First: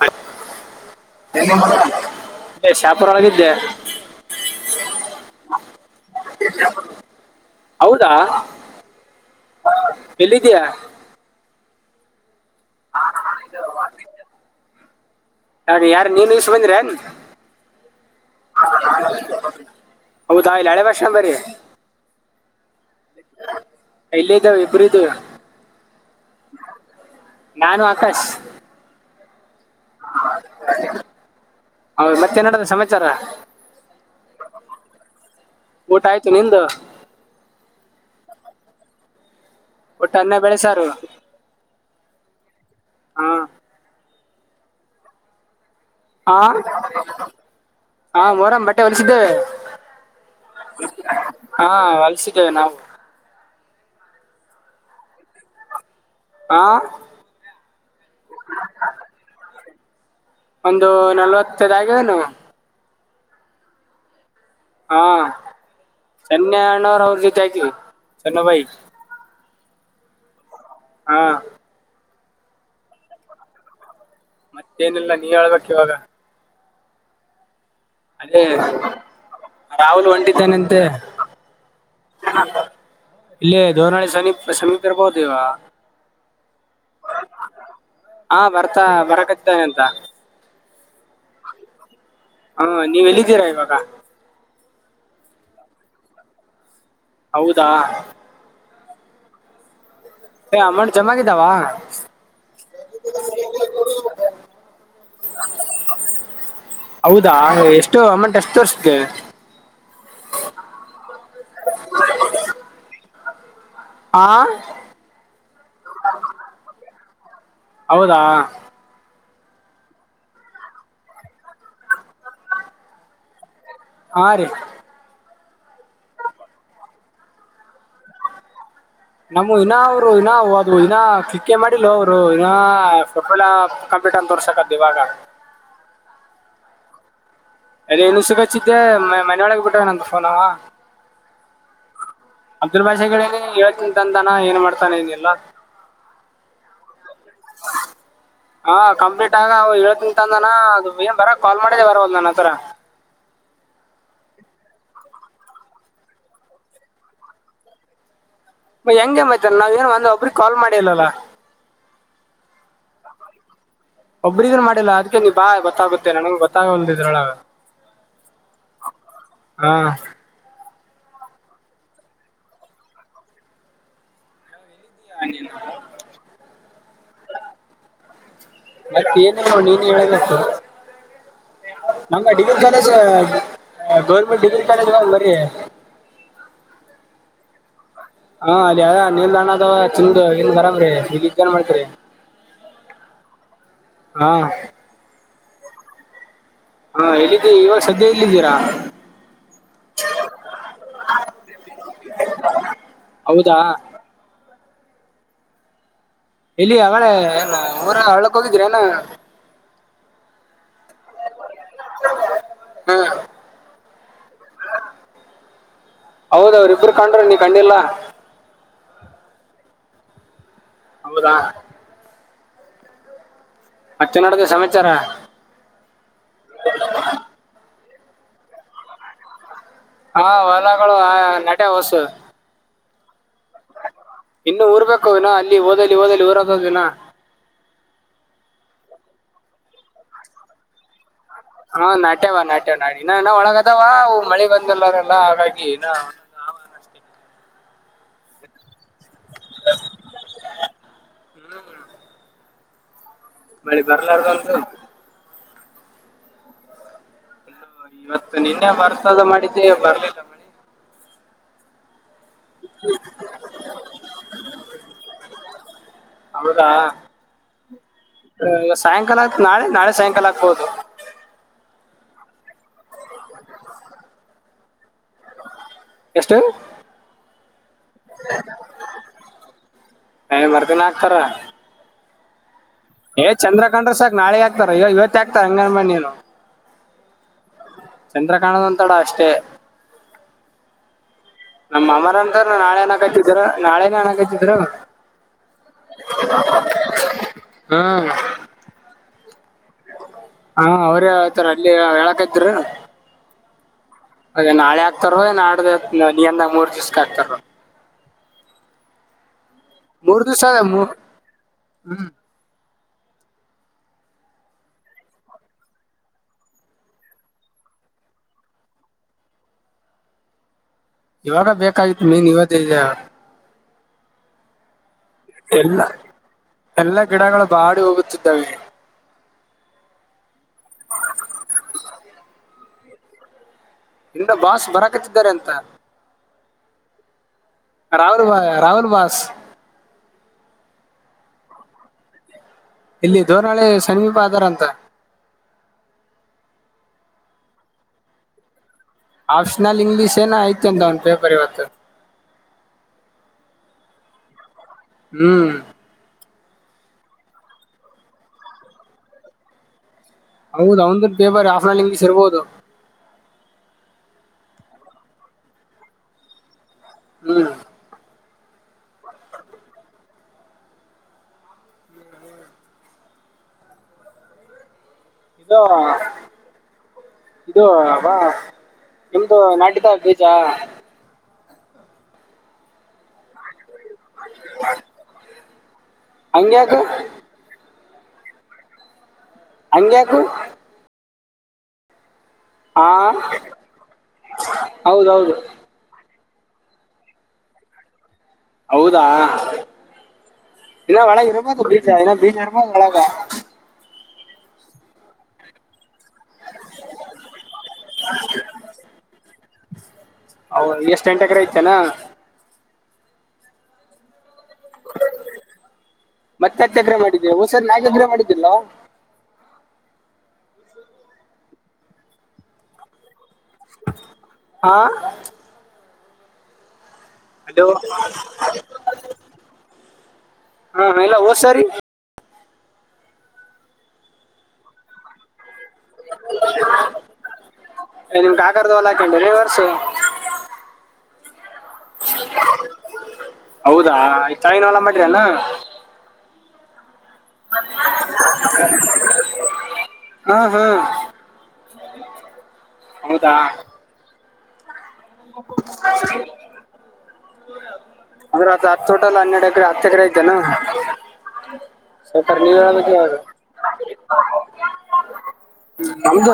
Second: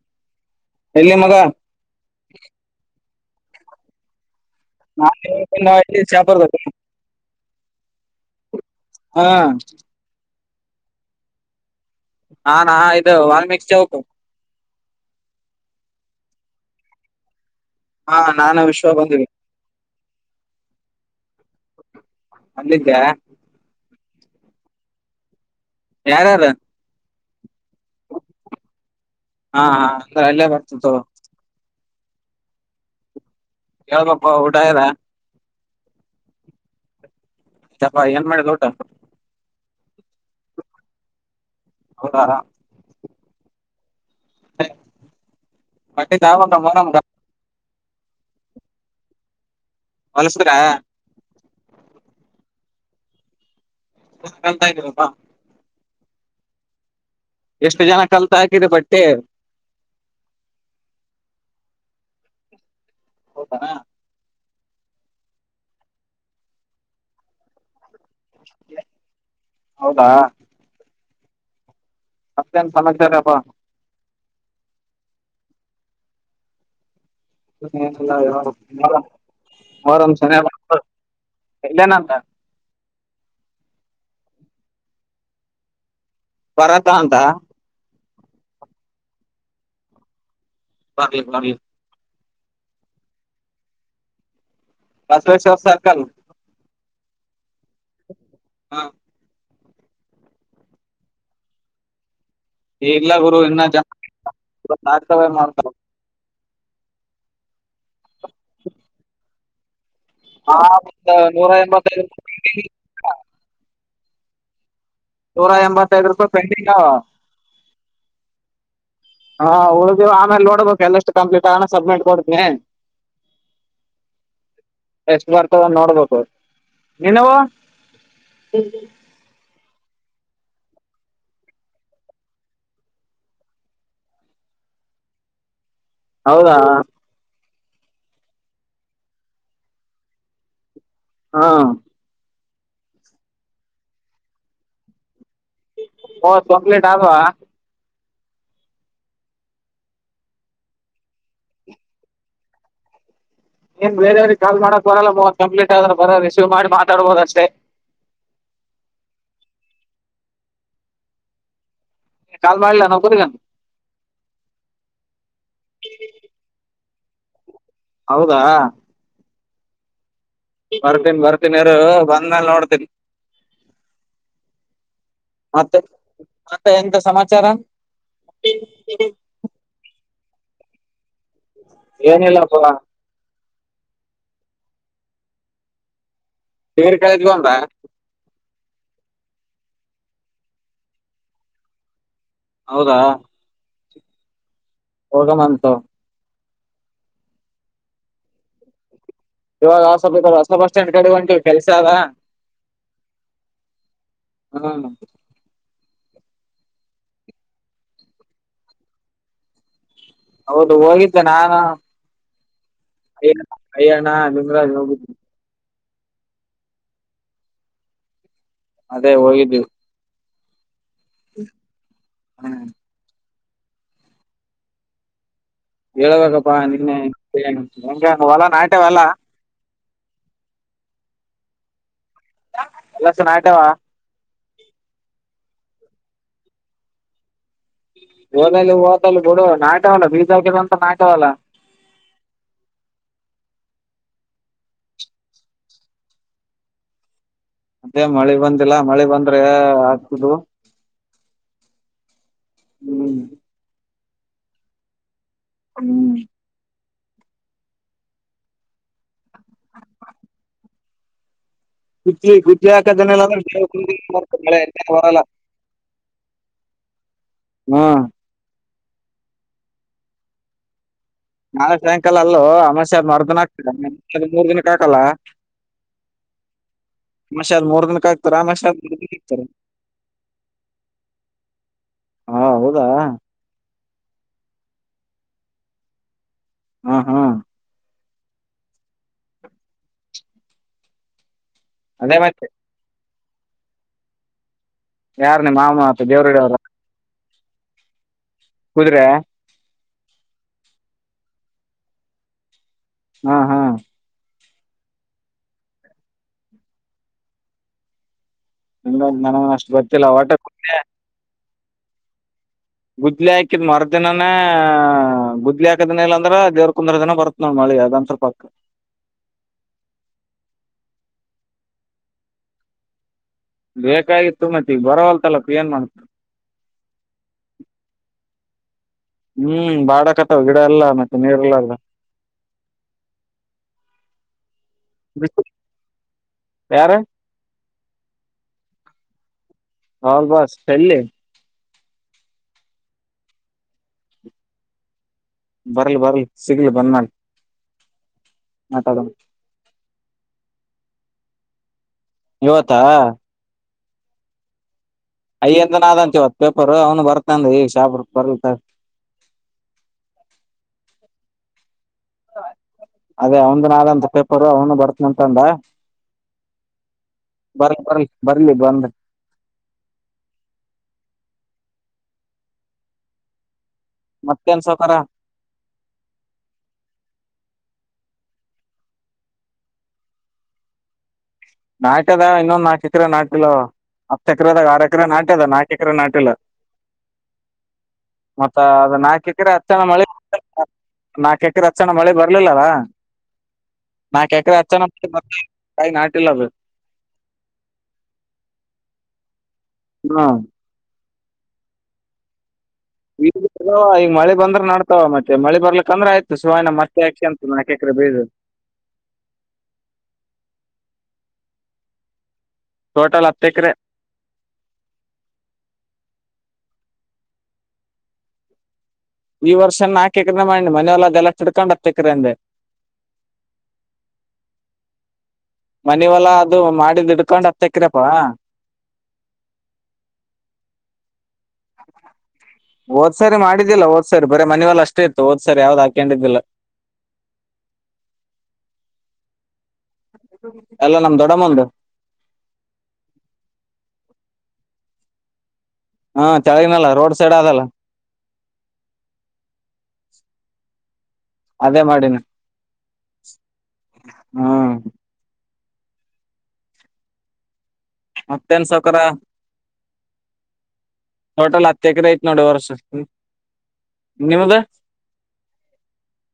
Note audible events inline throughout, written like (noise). ಹ ಎಲ್ಲಿ ಮಗ ಶಾಪ (unintelligible) ಪರೊಗಿದ್ದೆ (unintelligible) ನಾ ಚಾಪರ್ಬೇಕ ಹೌದಾ ಹಾ ಇದಯಾ ಹಾ ನಾ ಇದು ವಾಲ್ಮೀಕ್ ಚೌಕ ಹಾಗೆ ಯಾರ ನೀನು ಶುಭಂದ್ರನ್ ಹಾ ನಾನ ವಿಶ್ವ ಬಂದೀ ಭಕ್ಷ ಬರ ಅಂದಿದ್ದ ಇಲ್ಲೇ ಇದ್ದಾವ ಇಬರು ಇದ್ದ ಯಾರ್ಯಾರು ನಾನು ಆಕಾಶ್ (unintelligible) ಹಾ ಹ ಅಂದ್ರೆ ಅಲ್ಲೇ ಬರ್ತತ್ತು ಹ ಮತ್ತೆ ನಡ ಸಮಾಚಾರ ಹೇಳ್ಬಪ್ಪ ಊಟ ಇದ ಊಟ ಆಯ್ತು ನಿದ ಚಪಾ ಏನ್ ಮಾಡುದು ಟ ಒಟ್ಟು ಅನ್ನ ಬೆಳೆಸಾರು ಹೌದಾ (inaudible) ಮಟ್ಟೆ ಹಾ ಚಾವ ಕ ಮರ ಹಾ ಮೋರಾಮ್ ಬಟ್ಟೆ ಹೊಲಸಿದ್ದೇ ಹೊಲಸಿದ್ರ ಹಾ ವಲ್ಸಿದ್ದೇವೆ ನಾವು ಗಂತರಪ್ಪಾ ಹ ಎಷ್ಟು ಜನ ಕಲ್ತ ಹಾಕಿರಿ ಬಟ್ಟಿ ಒಂದು ನಲ್ವತ್ತದ ಆ್ಯದನು ಹೌದಾನ (inaudible) ಚನ್ನ ಭೈ ಹೌದಾ ಹಾ ಅತ್ಯಂತ ಸಮಾಚಾರಪ್ಪ ಮತ್ತೇನಿಲ್ಲ ನೀ ಹೇಳ್ಬೇಕಕ್ ಇವಾಗ ಅದೇ ಏನಿಲ್ಲ ರಾಹುಲ್ ಮೊಹರಂ ಶನಿವಾರ ಹೊಂಟಿದ್ದಾನೆಂತೆ ಇಲ್ಲೇನಂತ ಇಲ್ಲೇ ದೇವ ನೈಸ್ ಸಮ ಸಮೀಪರ ಬೌದುವಾ ಪರತಂತ ಮರಕ್ದೆ ಅಂತ ಬ ಬ ಹಾ ನೀವ ಎಲ್ಲಿದ್ದೀರಾ ಇವಾಗ ಬಸವೇಶ್ವರ್ ಸರ್ಕಲ್ ಹೌದು ತ್ತಾ ಹಾ ಅಮೌಂಟ್ ಜಮಾಗಿದ್ದಾವ ಇಲ್ಲ ಗುರು ಇನ್ನ ಜವ ಮಾಡ ಹೌದಾ ಎಷ್ಟು ಅಮೌಂಟ್ ಎಷ್ಟು ತರ್ಸ್ದೆ ಹ ಒಂದು ನೂರ ಎಂಬತ್ತದು ಆಾ ನೂರಾ ಎಂಬತ್ತೈದು ರೂಪಾಯಿ ಪೆಂಡಿಂಗ್ ಹೌದಾ ಹಾ ಉಳ್ದವು ಆಮೇಲೆ ನೋಡ್ಬೇಕು ಎಲ್ಲಷ್ಟು ಕಂಪ್ಲೀಟ್ ಆಗಣ ಸಬ್ಮಿಟ್ ಕೊಡ್ತನಿ ಹಾ ರೀ ಬರ್ತದ ನೋಡ್ಬೇಕು ನೀವು ನಮ್ಮ ಇನ್ನ ಅವ್ರು ಇನ್ನ ಅದ ಇನ್ನ ಕ್ಲಿಿಕ ಮಾಡಿಲ್ಲ ಅವರು ಇನ್ನ ಫೋಟೋ ಎಲ್ಲ ಕಂಪ್ಯೂಟನ್ ತೋರ್ಸಕದು ಇವಾಗ ಹೌದಾ ಅದ ಇನು ಸುಗಚ್ಚಿದ್ದೆ ಮನೆಯೊಳಗೆ ಬಿಟ್ಟವ ನಂತ ಫೋನ್ ಅವ ಹಾ ಅಬ್ದುಲ್ ಭಾಷೆನೆ ಹೇಳ್ತೀಿಂತಂದಂತಾನ ಏನ್ ಮಾಡ್ತಾನೆ ಇದನಿಲ್ಲಾ ಮೂವತ್ ಕಂಪ್ಲೀಟ್ ಆದ್ವಾ ಹಾ ಕಂಪ್ಲೀಟ್ ಆಗ ಹೇಳ್ತಂತಂದಾನ ಅ ಏನ್ ಬರ ಕಾಲ್ ಮಾಡಿದ್ದೆ ಬರ ಒ ನನ್ ಆತರ ಏನ್ ಬೇರೆಯವ್ರಿಗೆ ಕಾಲ್ ಮಾಡಕ್ ಬರಲ್ಲ್ ಕಂಪ್ಲೀಟ್ ಆದ್ರ ಬರ ರಿಸೀವ್ ಮಾಡಿ ಮಾತಾಡ್ಬೋದ ಅಷ್ಟೇ ಹೆಂಗೆ ಮ್ತಾರೆ ನಾವ್ ಏನ್ ಒಂದ ಒಬ್ರ ಕಾಲ್ ಮಾಡಿಲ್ಲಲ್ಲ ಕಾಲ್ ಮಾಡಿಲ್ಲ ನಾ್ ಕೊರಿ ಒಬ್ರಿಗೂ ಮಾಡಿಲ್ಲ ಇದ್ರಳ ಹೌದಾ ಹಾ ಬರ್ತೀನ್ಿ ಬರ್ತೀನಿಾರರು ಬಂದ್ಮೇಲ್ ನೋಡ್ತನಿ ಮತ್ತೆ ಮತ್ತೆ ಎಂತ ಸಮಾಚಾರ ಹ ನಂಗ ಏನಿಲ್ಲಪ್ಪ degree college government degree college ಬರಿೀ ಬೇರೆ ಕಳ ಇದಗೊಂಡ್ರ ಹಾ ಅಲ್ಲಿ ಯ ನೀಲ್ದಾಣ ಅದ ಚಿಂದ ಹನ್ ಬರಾಮ್ರೀ ಈಗಗ ಏನ್ ಮಾಡ್ತರಿ ಹೌದಾ ಹಾ ಓದ ಮಾಸ ಹಾ ಎಲ್ಲಿದ್ದೀ ಇವಾಗ ಸದ್ಯ ಎಲ್ಲಿದ್ದೀರಾ ಇವಾಗ ಹೊಸ ಬಸ್ ಸ್ಟ್ಯಾಂಡ್ ಕಡೆ ಉಂಟುವಿ ಕೆಲ್ಸ ಆದದ ಹೌದಾ ಹ್ಮ್ ಇಲ್ಲಿ ಅವಳೆ ಏ ಊರ ಅವಳಕ್ ಹೋಗಿದ್ರ ಏನ ಹೌದು ಹೋಗಿದ್ದೆ ನಾನು ಹಾ ಏನು ಹರಿಯಾಣ ಮಜರಾಜ್ ನ ಹೌದ ಅವ್ರ ಇಬರು ಕಂಡ್ರ ನೀ ಕಂಡಿಲ್ಲಾ ಅದೇ ಹೋಗಿದ್ವಿ ಹೌದಾ ಹ್ಮ್ ಮತ್ತೆ ನೋಡ್ದ ಸಮಾಚಾರ ಹೇಳ್ಬೇಕಪ್ಪ ನಿನ್ನೆ ಹೆಂಗಂಗ ಹೊಲಾ ನಾಟೆ ಹೊಲಾ ಹಾ ಹೊಲಗಳು ನಟೆ ಹೊಸು ಅಲ್ಲ ಇನ್ನು ಊರ್ಬೇಕು ವಿನೋ ಅಂನ್ ಲ್ಲಿ ಓದಲಿ ಓದಲಿ ರೋದ ದಿನ ಓದಲ್ಲಿ ಓದ ಬಿಡ ನಾಟವಲ್ಲ ಬೀಜಿ ಅಂತ ನಾಟವಲ್ಲ ಹಾ ನಾಟ್ಯವ ನಾಟ್ಯ ನಾಡಿ ಇನ್ನ ಇನ ಒಳಗದಾವ ಮಳೆ ಬಂದಲ್ಲಾರಲ್ಲ ಹಾಗಾಗಿ ಒೊ ಆ್ವಾನ ಅಷ್ಟತೇ ಮತ್ತೆ ಮಳೆ ಬಂದಿಲ್ಲ ಮಳೆ ಬಂದ್ರೆ ಆಗ್ತುದು ಹ್ಮ್ ಮಳಿ ಬರ್ಲಾರ್ದಂತು ಹ್ಮ್ ರಿ ಇವತ್ತು ನಿನ್ನೆ ಬರ್ತದ ಮಾಡಿದ್ದೆ ಬರ್ಲಿಲ್ಲ ಮಳೆ ಗುದ್ಲಿ ಗುದ್ದೇ ಹಾಕದ ಮಳೆ ಬರಲ್ಲ ಹೌದಾ ಆ, ಹ್ಮ ಇವತ್ತು ಸಾಯಂಕಾಲ ನಾಳೆ ನಾಳೆ ಸಾಯಂಕಾಲ ಆಗ್ಬೋದು ನಾಳೆ ಸಾಯಂಕಾಲ ಅಲ್ಲೂ ಅಮಾಶ್ಯ ಆದ್ ಮರ್ದನ್ ಆಗ್ತಿದೆ ಮೂರ್ ದಿನಕ್ಕೆ ಹಾಕಲ್ಲ ಎಷ್ಟು ಮಷಾದ ಮೂರ್ ದಿನಕ್ಕೆ ಹಾಕ್ತಾರ ಮಷ ಮೂರ್ ದಿನ ಹಾಕ್ತಾರ ಏ ಮರ್ದಿನ ಹಾ ಹೌದು ಹೇ ಚಂದ್ರ ಹಾಕೊಂಡ್ರೆ ಸಾಕ ನಾಳೆ ಆಗ್ತ ಇವತ್ತು ಆಗ್ತಾರ ಅಂಗನನ್ಮಣ್ಣನು ಹಾ ಹಾ ಚಂದ್ರಕಾಣದೊಂತಡ ಅಷ್ಟೇ ನಮ್ಮ ಮರ ಅದೇ ಅಂತ ಮತ್ತೆ ನಾಳೆ ಅನಕ ಇದ್ರ ನಾಳೆ ನನ್ಾಗತಿದ್ರು ಯಾರ್ ನಿ ಮಾಮ ಅತ್ತ ದೇವರುಡ ಅವರ ಹ್ಮ್ ಕುದುರೆ ಹಾ ಅವ್ರ ಆತಾರ ಅಲ್ಲಿ ಹೇಳಕ್ತ್್ರ ಹಾ ಹಾ ಅದ ನಾಳೆ ಆಗ್ತಾರ ನಾಡ್ದ ನೀಿಯಂದ ಮೂರ್ ದಿವ್ಸಕ್ಕೆ ಆಗ್ತಾರ ಇಗೋ ಒಂದ್ ಮಾಡೋಣ ಅಷ್ಟು ಗೊತ್ತಿಲ್ಲ ವಾಟೆ ಪುಟ್ಟೇ ಹ್ಮ್ ಗುದ್ಲಿ ಹಾಕಿದ್ ಮರ್ದಿನನ ಗುದ್ಲಿ ಹಾಕದಿನ ಇಲ್ಲಾಂದ್ರ ದೇವ್ರ ಕುಂದ್ರ ದಿನ ಬರತ್ ನೋ ಮಳಿ ಅದಂದ ಸ್ವಲ್ಪಕ್ಕ ಇವಾಗ ಬೇಕಾಗಿತ್ ಮೀನ್ ಇವತ್ತ ಬೇಕಾಗಿತ್ತುು ಮತ್ತಗ ಬರವಲ್ ಎಲ್ಲ ಎಲ್ಲಾ ಗಿಡಗಳು ಬಾಡಿ ಹೋಗುತ್ತಿದ್ದಾವೆ ಹ್ಮ್ ಬಾಡಕತಾವ ಗಿಡ ಎಲ್ಲ ಮತ್ತೆ ನೀರೆಲ್ಲ ಅಲ್ಲ ಇ ಬಾಷ ಬರ ಕಚ್ಚಿದ್ದಾರೆ ಅಂತ ಯಾರ ರಾಹುಲ್ ಬ ರಾಹುಲ್ ಬಾಸ್ ಹೌ ಬಸ್ ಎಿ ಇಲ್ಲಿ ಧೋರಣಾಳೆ ಸಮೀಪ ಆಧಾರ ಅಂತ ಬರಲ್ ಬರಲ್ ಸಿಗ್ಲ್ ಬಂದ್ ಮಾಡಳ ನಟದ ಇಂಗ್ಲೀಷ್ ಏನ ಆಐತು ಅಂತ ಒಂದಂದು ಪೇಪರ್ ಇವತ್ತು ಇವತ್ತಾ ಹ್ಮ್ ಅಯ್ಯಂದ ನಾದಂ ಚತ್ತು ಪೇಪರ್ ಅವನು ಬರ್ತಾನ ಈಗ ಶಾಪ ಬರ್ಲತ ಹೌದು ಒಂದ ಪೇರ್ ಆಫಂಗ ಇರ್ಬೋದು ಅದೇ ಅವನ ನಾಳಂತ ಪೇಪರು ಅವನು ಬರ್ತನಂತಂದ ಹ್ಮ್ ಬರ ಬರ ಬರ್ಲಿ ಬ ಬಂದ ಮತ್ತೆನ್ ಸೌಕಾರರ ಇದು ಇದು ಅಬ ನಿಮ್ದು ನಾಟ್ಯಿದ ಬೀಜ ನಾಟದ ಇನ್ನೊಂದುಾ ಚಿತ್ರ ನಾಟ್ಯಲ ಹತ್ತು ಎಕರೆದಾಗ ಆರು ಎಕರೆ ನಾಟ ಅದ ನಾಕ ಎಕರೆ ನಾಟಲ್ಲ ಹಂಗ್ಯಾಕು ಮತ್ತ ಅದ ನಾಕೆ ್ರ ಅಚ್ಚಣ ಮಳೆ ಹಂಗ್ಯಾಕು ನಾಕ್ಕ ರ ಅಕ್ಷಣ ಮಳೆ ಬರ ಲ್ಲ ಆ ನಕೆಕಡೆ ಅಚ್ಚ ಹೌದೌದು ಇಲ್ಲಭ ಹೌದಾ ಹ್ಮ ಇಾಳಗೆ ಇರ ಬ ಬ ಈ ಮಳೆ ಬಂದ್ರ ನಡ್ತಾವ ಮತ್ತೆ ಮಳೆ ಬರ್ಲಿಕ್ಕೆ ತೊಂದ್ರೆ ಆಯ್ತು ಸಿವಾಯಣ್ಣ ಮತ್ತೆ ಯಕ್ಕ್ಷೆ ಅಂತ ನಕಕ್ರೆ ಬೀ ಚನ ಟೋಟಲ್ ಹತ್ತು ಎಕರೆ ಮತ್ತೆ ಎಗ್ರೆ ಮಾಡಿದ್ದ ಹೊಸದ ನಾ ಎಗ್ರೆ ಮಾಡಿದ್ದಿಲ್ಲ ಈ ವರ್ಷನ ನಾಕೆಕ್ರ ಮಾಡಣಿ ಮನ ಎಲ್ಲ ಗಲತ್ ಇಡ್ಕೊಂಡತ ಎಕ್ರ ಅಂದೆ ಹಾ ಮನವಲ್ಲಾ ಅದು ಮಾಡಿದ ಅಲೋ ಹ್ಮ ಎಲ್ಲ ಓಸಾರಿ ಒೋದ್ಸರಿ ಮಾಡಿದ್ದಿಲ್ಲ ಹ ಒದ್ ಸಾರಿ ಬರೀ ಮನವಲ್ಲ ಅಷ್ಟೇ ಇತ್ತುದ್ ನಿಮ್ಗೆ ಕಾಕದ ಹೊಲ ಹಾಕೊಂಡವ ಶ ಎಲ್ಲ ನಮ್ಮ ದೊಡ್ಡಮ್ಮುಂದು ಹೌದಾ ಆ ತಾಯಿನ ಹೊಲ ಮಾಡರಾನ ಹಾ ಚಳನಲ್ಲ ರೋಡ್ ಸೈಡ್ ಅದಲ್ಲ ಹಾ ಹಾ ಅದೇ ಮಾಡಿನಿ ಹೌದಾ ಹ್ಮ ಅ್ರ ಮತ್ತೇನ್ ಹತ್ತು ಸಾವ್ಕಾರ ತೋಟಲ್ಲ ಹನ್ನೆರಡು ಎಕರೆ ಹತ್ತು ಎಕರೆ ಐತೆನ ಟೋಟಲ್ ಹತ್ತು ಎಕರೆ ಐತ್ ಸ್ವಲ್ಪ ನೋಡಿ ನೀವ ವರ್ಷ ಹೇಳ್ಬೇಕ್ ನಿಮ್ದ ಇವಾಗ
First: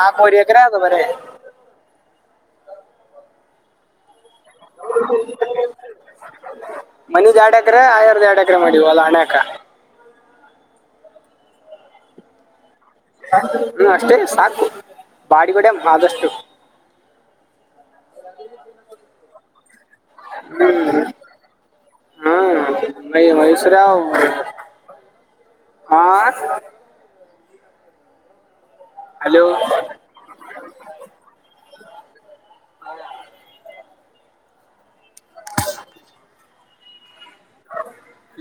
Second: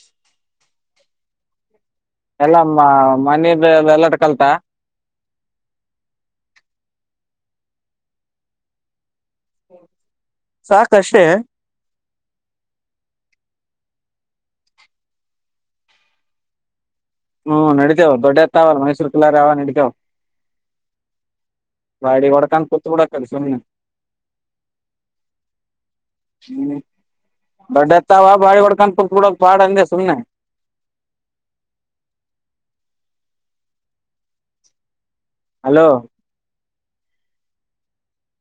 ನಾಕುವರೆ ಮರ ಅದು ಬರೇ ಎಲ್ಲಮ್ಮ ಮನದಲ್ಲ ಚಲ್ತ ಮನಿದ ಎರಡು ಎಕರೆ ಆಯರ್ ದ ಎರಡು ಎಕರೆ ಮಾಡಿವ ಹೊಲ ಅಣಕ ಸಾಕಷ್ಟೇ. ಹ್ಮ್ ಅಷ್ಟೇ ಸಾಕು ಬಾಡಿಗಡೆ ಆದಷ್ಟು. ಹ್ಮ್ ನಡಿತೇವ ದೊಡ್ಡತ್ತಾವಲ್ಲ ಮೈಸೂರ್ ಕಲ್ಲಾರೆ ಆ ನಡಿತಾವ ಹಾ ವೈಷರಾವ ಹಾ ಬಡಾಾವ ಭಾರಿ ಬ ಕಪ ಕೂಡ ಹಲೋ ಪಾಡ ಅಂದೆ ಸುನೆ. Hello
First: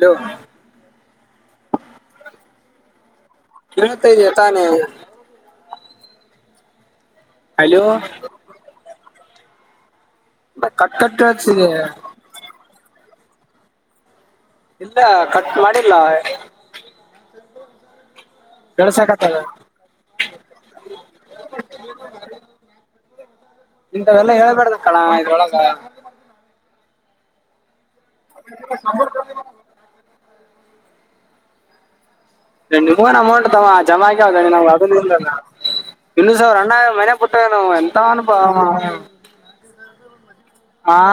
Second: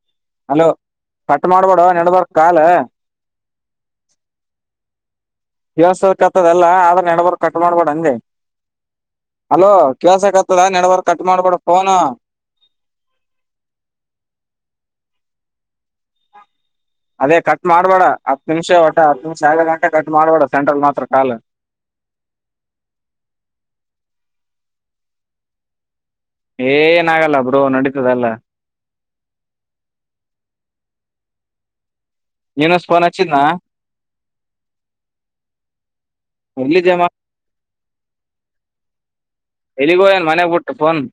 hello. ಅಲೋ ಕಟ್ ಮಾಡ್ಬೋಡ ನಡಬರ್ ಕಲ್. ಇವತ್ತೈದ ತಾನೇ ದವಸದಕ್ಕೆತದದೆಲ್ಲ ಆ ನಡಬರ್ ಕಟ್ ಹಲೋ ಮಾಡೋ್ಬಾರಡ ಅಂದೆ ಹಲೋ ಕೆಲ್ಸಕ್ ಆತದ ನೆಡವರ್ ಕಟ್ ಮಾಡ್ಬಿಡ ಫೋನ ಇಲ್ಲ ಕಟ್ ಮಾಡಿ ಇಲ್ಲ ಮಾಡಬೇಡ ಹತ್ತು ನಿಮಿಷ ಒಟ್ಟ ಹತ್ತು ನಿಮಿಷ ಆಗತನಕ ಕಟ್ ಮಾಡಬೇಡ ಸೆಂಟ್ರಲ್ ಮಾತ್ರ ಕಾಲ್ ಕಳ ಏನ ಆಾಗಲ್ಲ ಬ್ರೋ ನಡಡಿ (inaudible) ಹೇ ನೀನು ಫೋನ್ ನಿಮ್ಮವನ್ ಹಚ್ಚಿದ್ನಾ ಅಮೌಂಟ್ ತಾವು ಜವಾಸ ಹಣೆ ನಾ್ ಅದಲ್ಲ ಇಲ್ಲ ಇನ್ನು ಸಾವ ರಂಡ ಎಲ್ಲಿ ಜಮಾ ಮನೆ ಪುಟ್ಟ ನವು ಎಂತ ಅನುಭವ ಮ ಫನ್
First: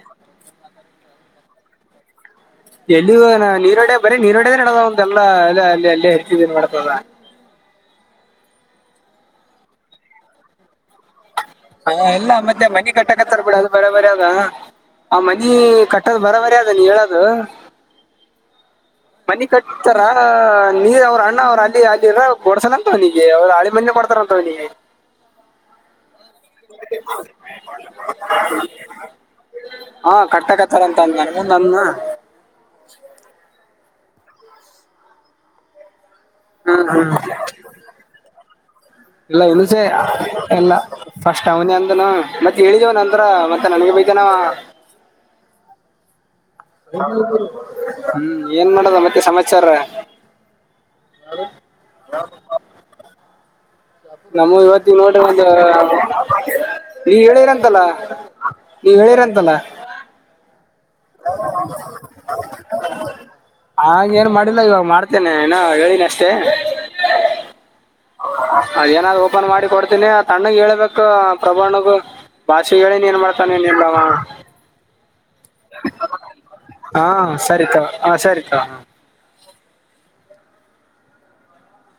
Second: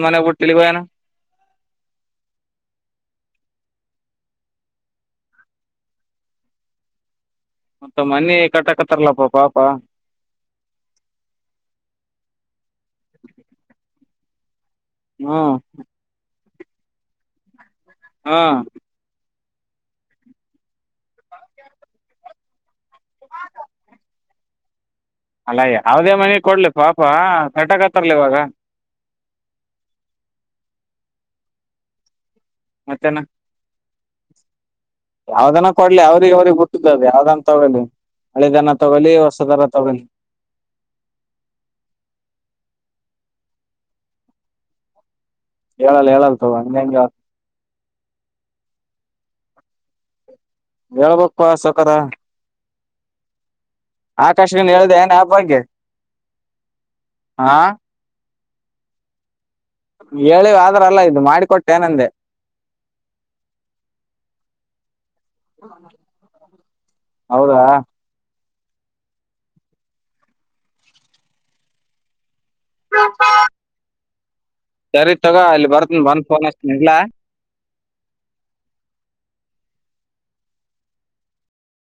ನ್ ಮ ಬುಟ್ಟ ತಿಲ್ಲಿಗಯನ ಎಲ್ಲಿಗ ಹೋಗ್ಯಾನ ನೀರೋಡ ಬರೀ ನೀರೋಡದೆ ನಡದಂತೆಲ್ಲಾ ಅ ಅಲ್ಲಿ ಅಲ್ಲೇ ಹಚ್ಚಿದ ಏನ್ ಮಾಡ್ತದ ಮತ್ತ ಮನೆ ಕಟ್ಟಾಕತ್ತಾರಲ್ಲಪ್ಪಾ ಪಾಪ. ಹಾ ಎಲ್ಲ ಮತ್ತೆ ಮನೆ ಕಟ್ಟಕತ್ತರ್ ಬಿಡ ಅದು ಬರ ಬರ ಅದ. ಆ ಮನಿ ಹ್ಮ್ ಕಟ್ಟದ ಬರೋಬ್ಬರಿಯಾದ ಅ ನೀ ಹೇಳದು ಹಾ ಮನಿ ಕಟ್ಟತಾರ ನೀರ್ ಅವ್ರ ಅಣ್ಣ ಅವ್ರ ಅಲ್ಲಿ ಅಲ್ಲಿರ ಕೋಡ್ಸಲಂತವಿಗೆ ಅವರು ಹಳಿ ಮನೆ ಮಾಡ್ತಾರಂತವ್ಗೆ. ಅಲ್ಲ ಯಾವುದೇ ಮನೆ. ಕೊಡ್ಲಿ ಪಾಪ ಕಟಗತ್ತರ್ಲಿ ಇವಾಗ. ಹಾ ಕಟ್ಟಕಥರ ಅಂತ ಅಂದ ನಾನ ಮುಂದ ಅಂದನಾ ಮತ್ತೇನು ಯಾವ್ದನ ಕೊಡ್ಲಿ ಯಾವ ಅವ್ರಿಗೆ ಹ್ಮ್ ಬಿಟ್ಟದಅದ ಹ್ಮ್ ಯಾವ್ದಂತ ತಗೋಳಿ ನೀವು ಹಳೇದ. ಇಲ್ಲ ಇನ್ನುಸೆ ಎಲ್ಲ ಫಸ್ಟ್ ಅವನೇ ಅಂದನು ಮತ್ತೆ ಹೇಳಿದವನ ಅಂದ (inaudible) ಹ ಮತ್ತೆ ನನ್ಗೆ ಬೈತನ ಹೇಳಲ್ಲ ಹೇಳಲ್ಲ. ತಗೋ ಹಂಗೆ ಹ್ಮ್ ಏನ್ ಮಾಡೋದ ಮತ್ತೆ. ಸಮಾಚಾರ ಹೇಳ್ಬೇಕಪ್ಪ ಸವಕಾರ. ನಮ್ಮ ಇವತ್ತ ಏನ್ ನೋಡ್ರಿ ಆ್ಯಪ್ ಒಂದು ಬಗ್ಗೆ ನೀವ ಹಾ ಹೇಳಿದಿರಂತಲ್ಲ. ನೀವ್ ಹೇಳಿರಂತಲ್ಲ. ಹೇಳಿವ ಆದ್ರ ಅಲ್ಲ ಇದು ಮಾಡಿಕೊಟ್ಟೆ ಏನಂದೆ ಹಾಗೇಏನು, ಮಾಡಿಲ್ಲ, ಇವಾಗ, ಮಾಡ್ತೇನೆ! ಏನು, ಹೇಳಿದೀನಿ, ಅಷ್ಟೆ. ಹೌದಾ (unintelligible) ಅದ, ಏನಾದ್ ಓಪನ್ ಮಾಡಿ ಕೊಡ್ತೀನಿ! ಆ ತಣ್ಣಗ್, ಹೇಳ್ಬೇಕು, ಪ್ರಭು, ಅಣ್ಣನಿಂಗು. (unintelligible) ಬಾಷಿ, ಹೇಳಿನಿ, ಏನ್ ಮಾಡ್ತಾನ, ಇನ್ನೆಲ್ಲಾವಾ. (inaudible) (unintelligible) (inaudible) ಸರಿ. (inaudible) ತಾಕೋ, ಇಲ್ಲಿ, ಬರೀತೀನಿ, ಬಂದ ಫೋನ್, ಅಚ್ಯುತೀನಿ, ಇದ್ದಲ್ಲಾ. ಹಾ (unintelligible) ಸರಿ ತಗೋ ಹಾ, ಸರಿಕಾ.. (inaudible)